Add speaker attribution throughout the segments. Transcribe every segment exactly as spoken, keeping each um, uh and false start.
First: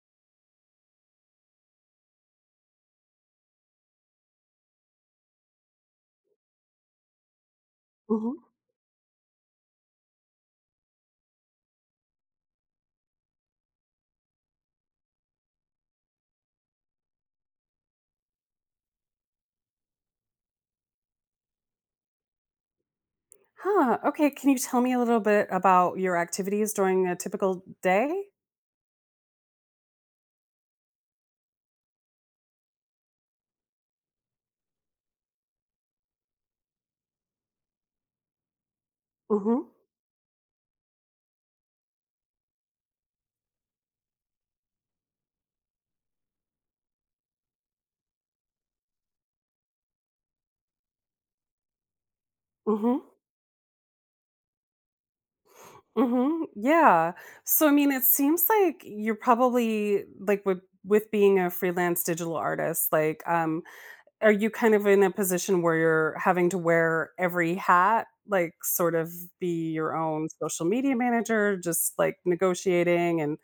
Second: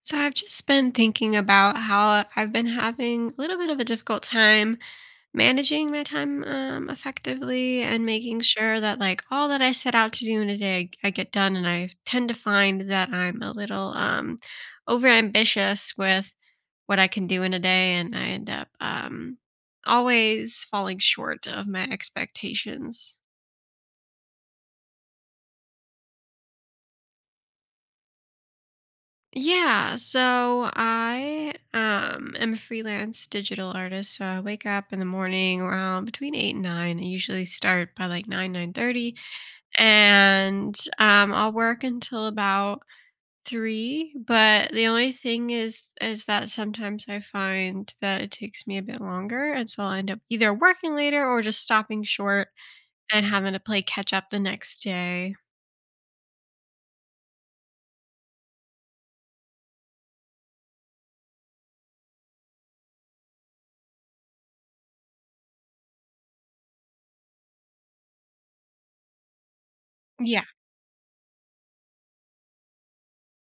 Speaker 1: So I've just been thinking about how I've been having a little bit of a difficult time managing my time, um, effectively, and
Speaker 2: Hmm.
Speaker 1: making sure that like all that I set out to do in a day I get done. And I tend to find that I'm a little um overambitious with what I can do in a day, and I end up um always falling short of my expectations.
Speaker 2: Huh. Okay. Can you tell me a little bit about your activities during a typical day?
Speaker 1: Yeah, so I um am a freelance digital artist. So I wake up in the morning around between eight and nine. I usually start by like nine, nine thirty.
Speaker 2: Mm-hmm.
Speaker 1: And um I'll work until about three. But the only thing is is that sometimes I find that it takes me a bit longer. And so I'll end up either working later or just stopping short
Speaker 2: Mm-hmm.
Speaker 1: and having to play catch up the next day.
Speaker 2: Mm-hmm. Yeah. So I mean, it seems like you're probably like with with being a freelance digital artist, like um, are you kind of in a position where you're having to wear every hat, like sort of be your own
Speaker 1: Yeah.
Speaker 2: social media manager, just like negotiating and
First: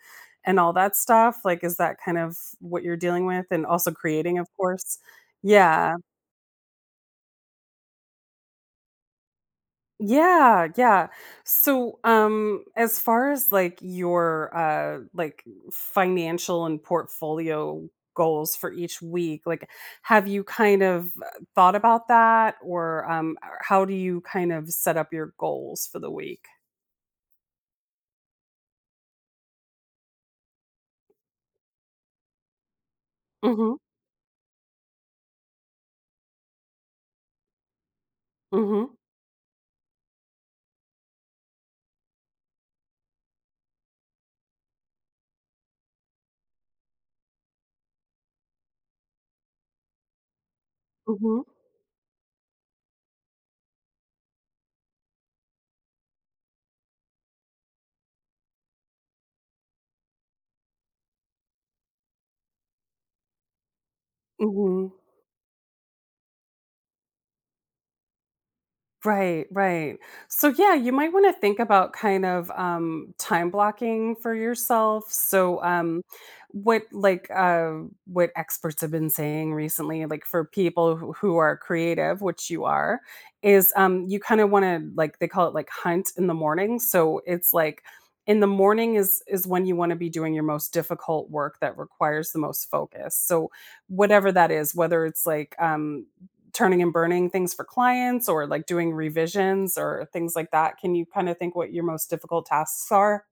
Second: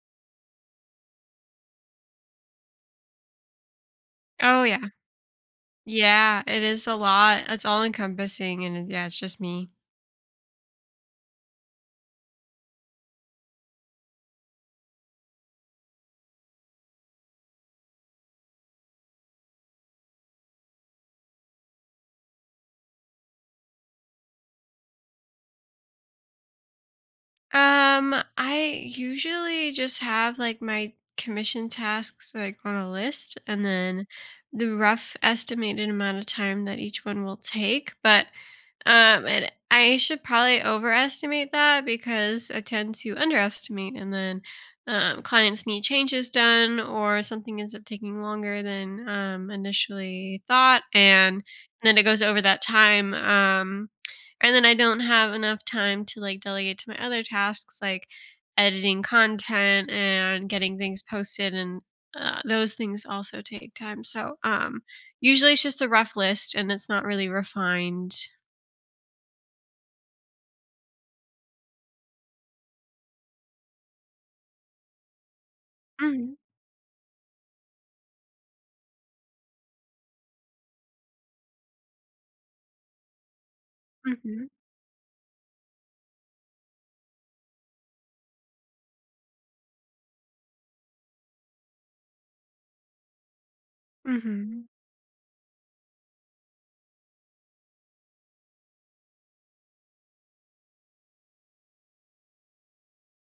Speaker 2: and all that stuff? Like, is that kind of what you're dealing with and also creating, of
Speaker 1: Oh yeah.
Speaker 2: course? Yeah.
Speaker 1: Yeah, it is a lot. It's all encompassing and it- yeah, it's just me.
Speaker 2: Yeah, yeah. So, um, as far as like your uh like financial and portfolio goals for each week, like have you kind of uh, thought about that or um or how do you kind of set up your goals for the week?
Speaker 1: Um, I usually just have like my commission tasks like on a list, and
Speaker 2: Mhm.
Speaker 1: then the rough estimated amount of time that each one will take. But
Speaker 2: Mhm.
Speaker 1: um and I should probably overestimate that because I tend to underestimate, and then um, clients need changes done or something ends up taking longer than um, initially thought,
Speaker 2: Mhm.
Speaker 1: and then it goes over that time. Um, and then I don't have enough time to like delegate to my other tasks, like editing content and getting things posted, and uh, those things also take time. So um
Speaker 2: Mhm.
Speaker 1: usually it's just a rough list and it's not really refined.
Speaker 2: Right, right. So yeah, you might want to think about kind of um time blocking for yourself. So um
Speaker 1: Mhm,
Speaker 2: what like uh what experts have been saying recently like for people who, who are creative, which you are, is um you kind
Speaker 1: mhm,
Speaker 2: of want to like they call it like hunt in the morning. So it's like in the morning is is when you want to be doing your most difficult work that requires the most focus. So whatever that
Speaker 1: mhm.
Speaker 2: is, whether it's like um turning and burning things for clients or like doing revisions or things like that? Can you kind of think what your most difficult tasks are?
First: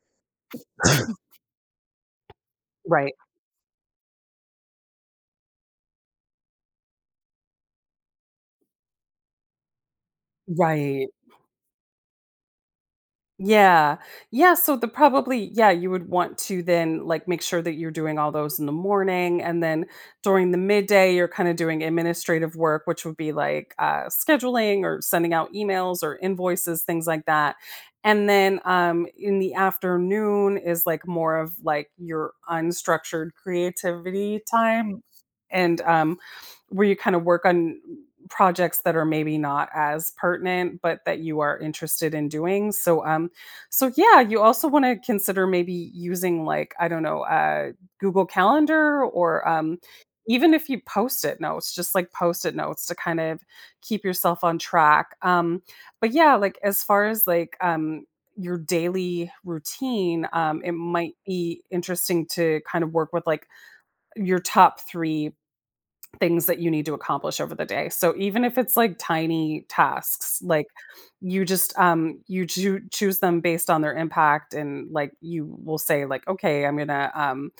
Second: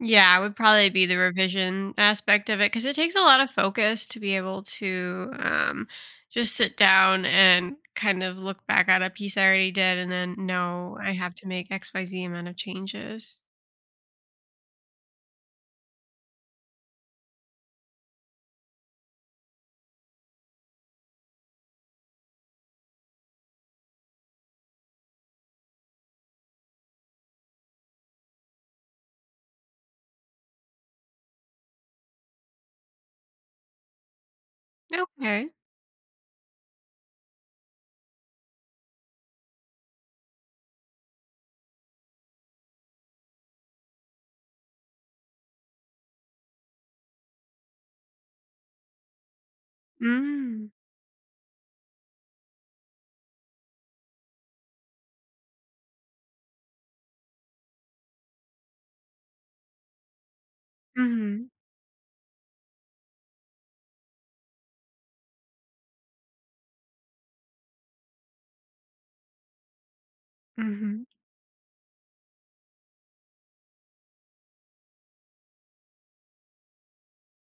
Speaker 1: Yeah, would probably be the revision aspect of it, cuz it
Speaker 2: Right.
Speaker 1: takes a lot of focus to be able to um just sit down and kind of look back at a piece I already did, and then know
Speaker 2: Right.
Speaker 1: I have to make X Y Z amount of changes.
Speaker 2: Yeah. Yeah, so the probably yeah, you would want to then, like, make sure that you're doing all those in the morning, and then during the midday, you're kinda doing administrative work, which would be, like, uh, scheduling or sending out emails or invoices, things like that, and then, um, in the afternoon is, like, more of, like, your unstructured creativity time
Speaker 1: Okay.
Speaker 2: and, um, where you kinda work on projects that are maybe not as pertinent, but that you are interested in doing, so, um, so yeah, you also want to consider maybe using like I don't know, uh, Google Calendar or um, even if
Speaker 1: Mm.
Speaker 2: you post-it notes, just like post-it notes to kind of keep yourself on track. Um, but yeah, like as far as like um, your daily routine, um, it might
Speaker 1: Mhm.
Speaker 2: be interesting to kind of work with like your top three things that you need to accomplish over the day. So even if it's like tiny tasks, like
Speaker 1: Mhm.
Speaker 2: you just um you choo- choose them based on their impact and like you will say like okay, I'm going to um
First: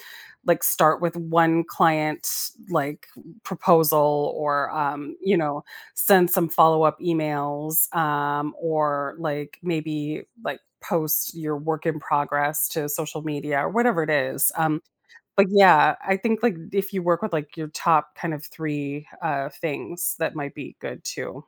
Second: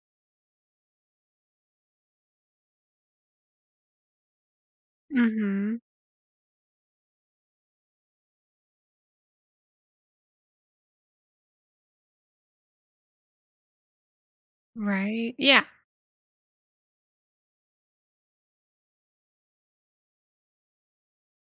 Speaker 2: like start with one client like proposal or um you know
Speaker 1: Mhm.
Speaker 2: send some follow-up emails um or like maybe like post your work in progress to social media or whatever it is. Um
Speaker 1: Right.
Speaker 2: but
Speaker 1: Yeah.
Speaker 2: yeah, I think, like, if you work with, like, your top kind of three, uh, things, that might be good too.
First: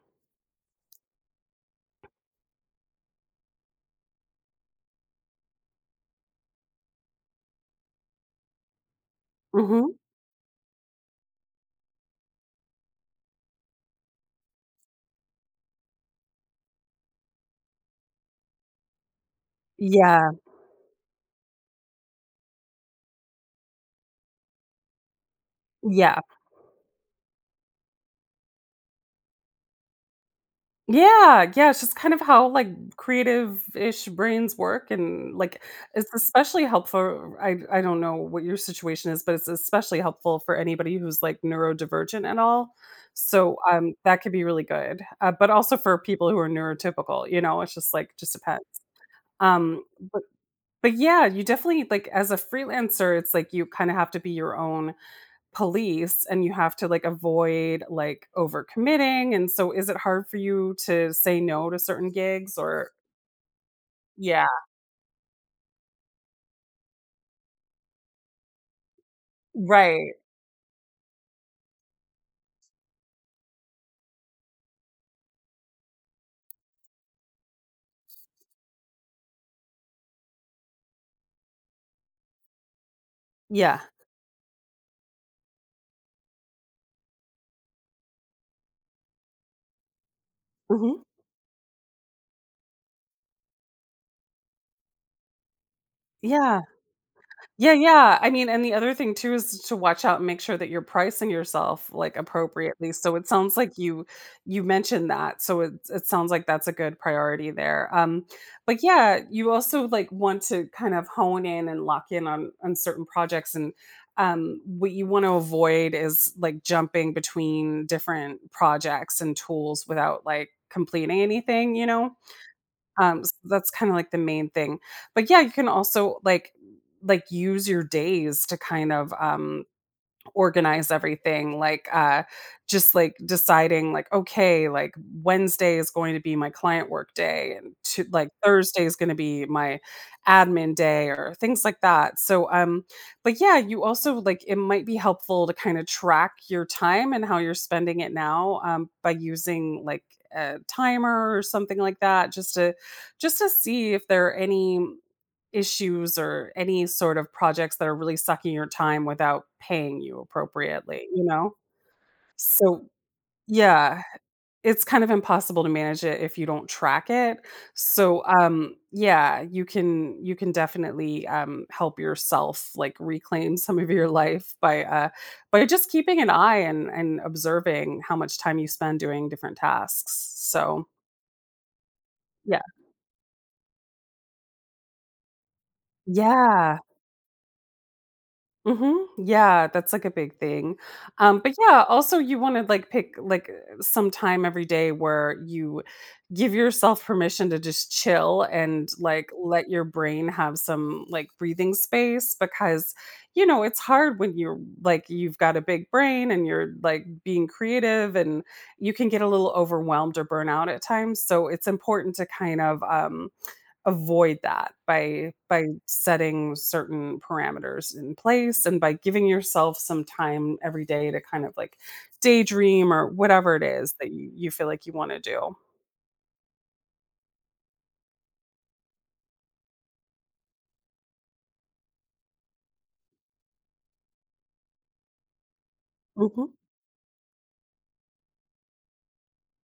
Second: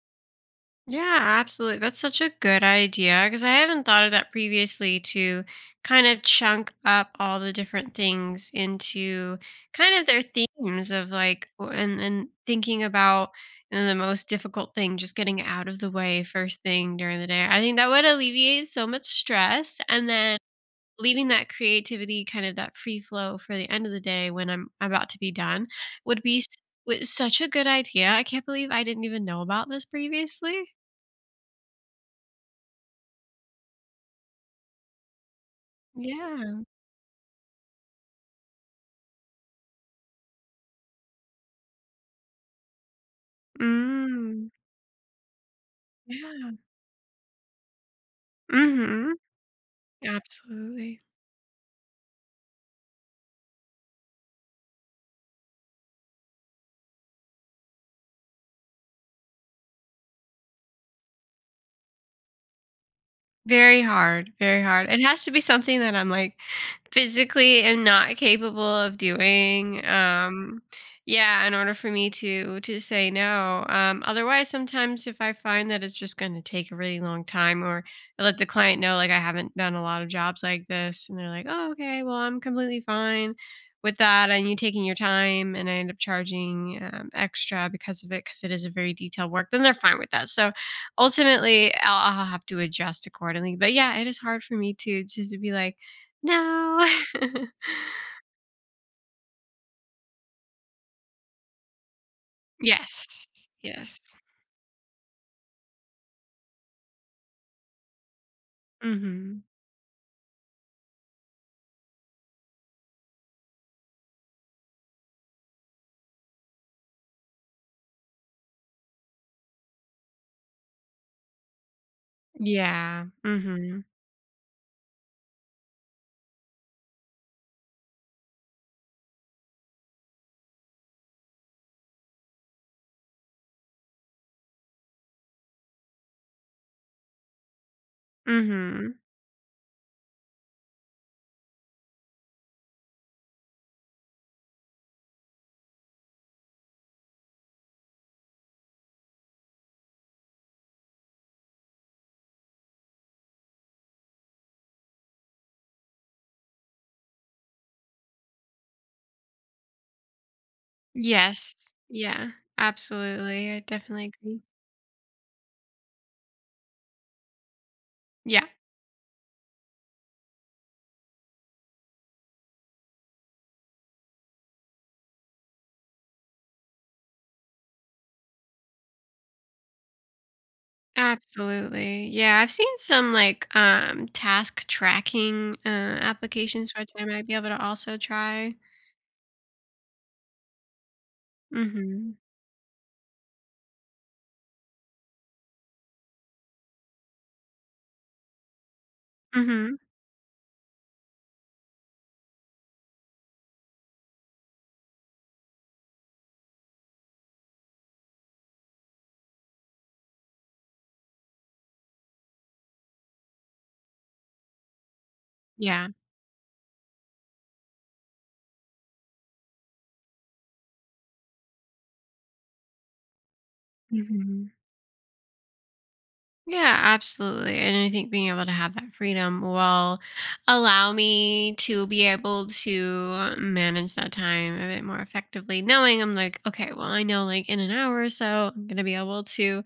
Speaker 1: Yeah, absolutely. That's such a good idea, because I haven't thought of that previously, to kind of chunk up all the different things into
Speaker 2: Mhm.
Speaker 1: kind of their themes of like w- and and thinking about you know, the most difficult thing, just getting it out of the way first thing during the day. I think that would alleviate so much stress, and
Speaker 2: Yeah.
Speaker 1: then leaving that creativity, kind of that free flow for the end of the day when I'm about to be done,
Speaker 2: Yeah.
Speaker 1: would be s w such a good idea. I can't believe I didn't even know about this previously.
Speaker 2: Yeah, yeah, it's just kind of how, like, creative-ish brains work and, like, it's especially
Speaker 1: Yeah.
Speaker 2: helpful I I don't know what your situation is, but it's especially helpful for anybody who's, like, neurodivergent at all. So, um, that could be
Speaker 1: Mm.
Speaker 2: really good, uh, but also for people who are
Speaker 1: Yeah.
Speaker 2: neurotypical, you know, it's just, like, just depends.
Speaker 1: Mhm.
Speaker 2: Um, but
Speaker 1: Absolutely.
Speaker 2: But yeah, you definitely like as a freelancer, it's like you kind of have to be your own police and you have to like avoid like overcommitting. And so is it hard for you to say no to certain gigs or
Speaker 1: Very hard,
Speaker 2: yeah.
Speaker 1: very hard. It has to be something that I'm, like, physically am not capable of doing,
Speaker 2: Right.
Speaker 1: um yeah, in order for me to to say no. um, otherwise, sometimes if I find that it's just gonna take a really long time, or I let the client know, like, I haven't done a lot of jobs like this, and they're like, "Oh, okay, well, I'm completely fine
Speaker 2: Yeah.
Speaker 1: with that and you taking your time," and I end up charging, um, extra because of it, because it is a very detailed work, then they're fine with that. So
Speaker 2: Hmm.
Speaker 1: ultimately, I'll I'll have to adjust accordingly, but yeah, it is hard for me to just to be like,
Speaker 2: Yeah.
Speaker 1: "No."
Speaker 2: Yeah, yeah. I mean, and the other thing too is to watch out and make sure that you're pricing yourself like appropriately. So it
Speaker 1: Yes,
Speaker 2: sounds like
Speaker 1: yes.
Speaker 2: you you mentioned that. So it it sounds like that's a good priority there. Um, but yeah,
Speaker 1: Mhm.
Speaker 2: you also like want to kind of hone in and lock in on on certain projects and um what you want to avoid is like jumping between different projects and tools without like completing anything, you know?
Speaker 1: Yeah.
Speaker 2: Um, so that's
Speaker 1: Mhm.
Speaker 2: kinda like the main thing. But yeah, you can also like like use your days to kind of, um organize everything like uh just like deciding like okay like Wednesday is going to be my client work day and to, like
Speaker 1: Mm,
Speaker 2: Thursday is
Speaker 1: mhm.
Speaker 2: going to be my admin day or things like that so um but yeah you also like it might be helpful to kind of track your time and how you're spending it now um by using like a timer or something like that just to just to see if there are any issues or any sort of projects that are really sucking your time without paying you appropriately, you know?
Speaker 1: Yes. Yeah,
Speaker 2: So,
Speaker 1: absolutely, I
Speaker 2: yeah,
Speaker 1: definitely agree.
Speaker 2: it's kind of impossible to manage it if you don't track it. So,
Speaker 1: Yeah,
Speaker 2: um, yeah, you can you can definitely, um, help yourself, like, reclaim some of your life by, uh by just keeping an eye and and observing how much time you spend doing different tasks. So,
Speaker 1: absolutely. Yeah, I've
Speaker 2: yeah.
Speaker 1: seen some, like, um, task tracking, uh, applications
Speaker 2: Yeah.
Speaker 1: which I might be able to also try.
Speaker 2: Mhm. Yeah, that's like a big thing. Um, but yeah,
Speaker 1: Mhm.
Speaker 2: also you want to like pick like uh, some time every day where you give yourself permission to just chill and like let
Speaker 1: Mhm.
Speaker 2: your brain have some like breathing space because you know, it's hard when you're like you've got a big brain and you're like being creative and you can get a little overwhelmed or burn out at times. So it's important to kind of um avoid that by by
Speaker 1: Yeah.
Speaker 2: setting certain parameters in place and by giving yourself some time every day to kind of like daydream or whatever it is that you you
Speaker 1: Mhm.
Speaker 2: feel like you want to do.
Speaker 1: Yeah, absolutely. And I think being able to have that freedom will allow me to be able to manage that time a bit more effectively, knowing I'm like,
Speaker 2: Mhm,
Speaker 1: okay, well, I know like in an hour or so, I'm going to be able to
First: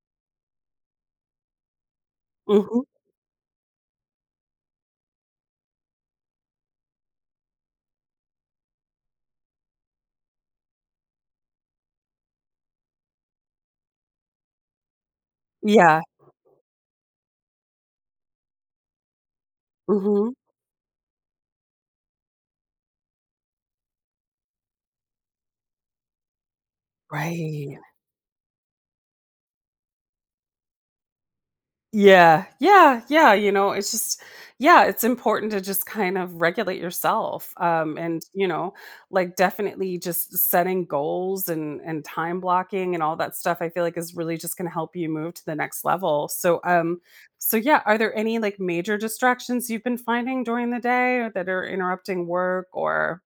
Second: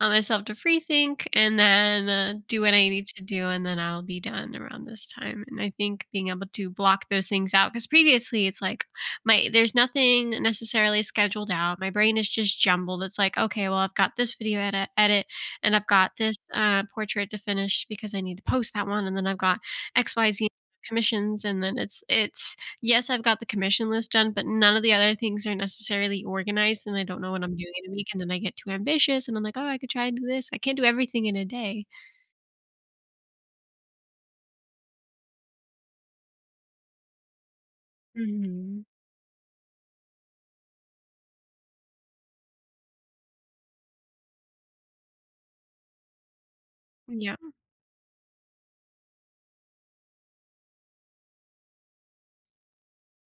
Speaker 1: allow myself to free think, and then uh, do what
Speaker 2: mhm.
Speaker 1: I need to do, and then I'll be done around this time. And I think being able to block those things out, because previously it's like my there's nothing necessarily scheduled out. My brain is just jumbled. It's like, okay, well, I've got this video edit, edit, and I've
Speaker 2: Yeah.
Speaker 1: got this uh, portrait to finish because I need to post that one, and then I've got X Y
Speaker 2: Mhm.
Speaker 1: Z commissions, and then it's it's yes, I've got the commission list done, but none of the other things are necessarily organized, and I don't know what I'm doing
Speaker 2: Right.
Speaker 1: in a week, and then I get too ambitious, and I'm like, "Oh, I could try and do this." I can't do everything in a day.
Speaker 2: Yeah, yeah, yeah, you know, it's just yeah, it's important to just kind of regulate yourself, um, and, you know,
Speaker 1: Mhm.
Speaker 2: like, definitely just setting goals and and time blocking and all that stuff, I feel like is really just gonna help you move to the next level, so, um
Speaker 1: Yeah.
Speaker 2: so, yeah, are there any, like, major distractions you've been finding during the day or that are interrupting work or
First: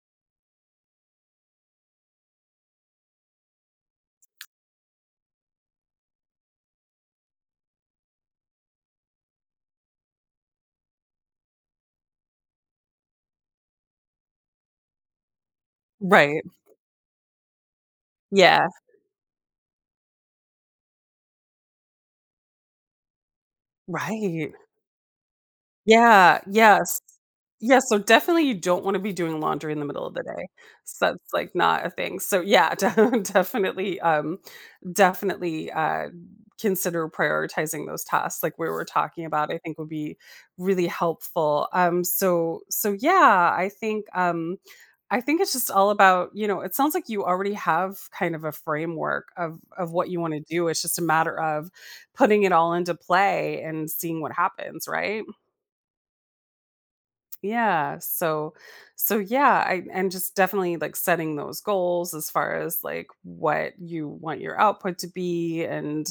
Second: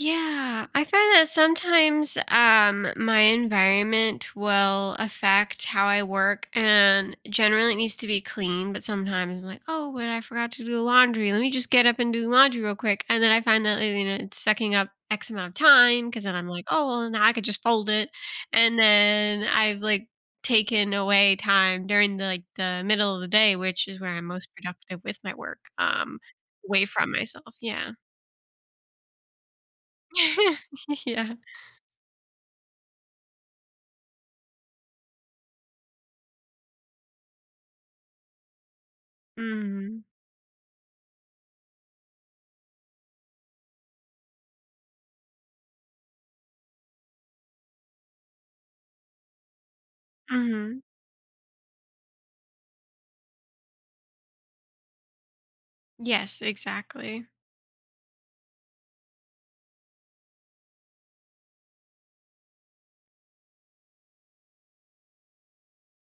Speaker 1: Yeah, I find that sometimes um, my environment will affect how I work, and generally it needs to be clean. But sometimes I'm like, oh, but I forgot to do laundry. Let me just get up and do laundry real quick, and then I find that you know it's sucking up X amount of time, because then
Speaker 2: right,
Speaker 1: I'm like, oh, well, now I could just fold it,
Speaker 2: yeah,
Speaker 1: and then I've like taken away time during the like the middle of the day, which is where I'm most
Speaker 2: right,
Speaker 1: productive with my work, um,
Speaker 2: yeah,
Speaker 1: away
Speaker 2: yes.
Speaker 1: from myself.
Speaker 2: Yeah,
Speaker 1: Yeah.
Speaker 2: so definitely you don't wanna be doing laundry in the middle of the day. So that's,
Speaker 1: yeah.
Speaker 2: like, not a thing. So, yeah, de definitely, um, definitely, uh, consider prioritizing those tasks like we were talking about, I think would
Speaker 1: Mhm.
Speaker 2: be really helpful. Um, so so, yeah, I think, um, I think it's just all about, you know it sounds like you already have kind of a framework of of what you wanna do.
Speaker 1: Mhm.
Speaker 2: It's just a matter of putting it all into play and seeing what happens, right?
Speaker 1: Yes, exactly.
Speaker 2: Yeah. So so yeah, I and just definitely like setting those goals as far as like what you want your output to be and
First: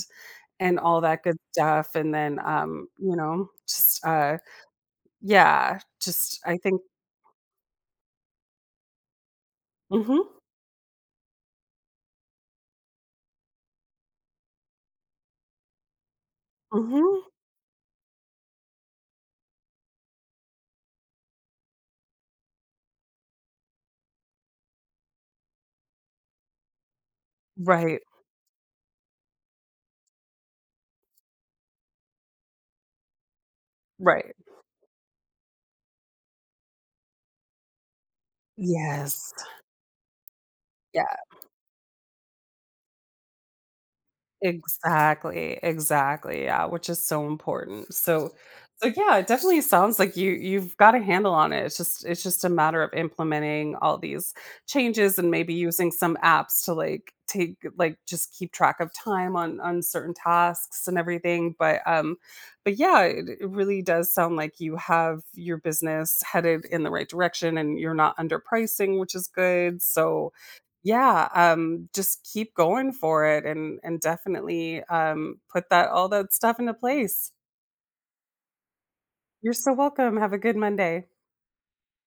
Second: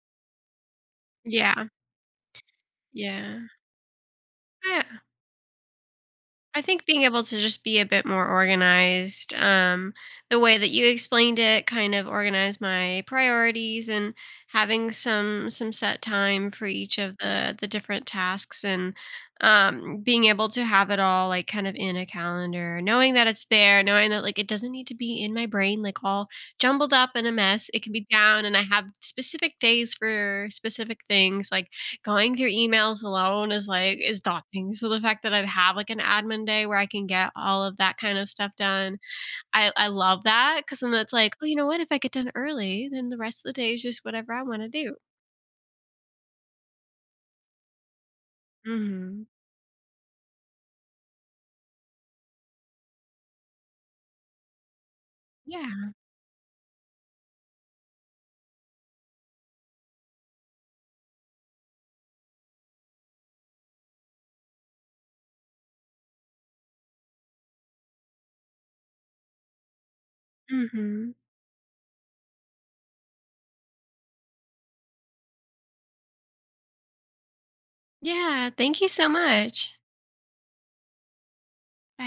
Speaker 2: and all that good
Speaker 1: Yeah.
Speaker 2: stuff. And then um, you
Speaker 1: Yeah.
Speaker 2: know, just uh
Speaker 1: Yeah.
Speaker 2: yeah, just I
Speaker 1: I
Speaker 2: think.
Speaker 1: think being able to just be a bit more organized, um,
Speaker 2: Mm-hmm.
Speaker 1: the way that you explained it, kind of organize my priorities and having some some set time for each of
Speaker 2: Mm-hmm.
Speaker 1: the the different tasks, and um, being able to have it all like kind of in a calendar, knowing that it's there, knowing that like it doesn't need to be in my brain like all jumbled up in a mess. It can
Speaker 2: Right.
Speaker 1: be down, and I have specific days for specific things, like going through emails alone is, like, is
Speaker 2: Right.
Speaker 1: daunting, so the fact that I'd have, like, an admin day where I can get all of that kind of stuff done,
Speaker 2: Yes.
Speaker 1: I I love that, because then that's
Speaker 2: Yeah.
Speaker 1: like, "Oh, you know what? If I get done early, then the rest of the day is just whatever I wanna do."
Speaker 2: Exactly, exactly, yeah, which is so important. So so yeah, it
Speaker 1: Mhm.
Speaker 2: definitely sounds like you you've got a handle on it. It's just it's just a matter of implementing all these changes and maybe using
Speaker 1: Yeah.
Speaker 2: some apps to like take like just keep track of time on on certain tasks and everything, but um but yeah, it, it really does sound like you have your business headed in the right direction and you're not underpricing, which is good. So
Speaker 1: Mhm.
Speaker 2: yeah, um, just keep going for it and and definitely, um, put that all that stuff into place.
Speaker 1: Yeah, thank you so
Speaker 2: You're so
Speaker 1: much.
Speaker 2: welcome. Have a good Monday.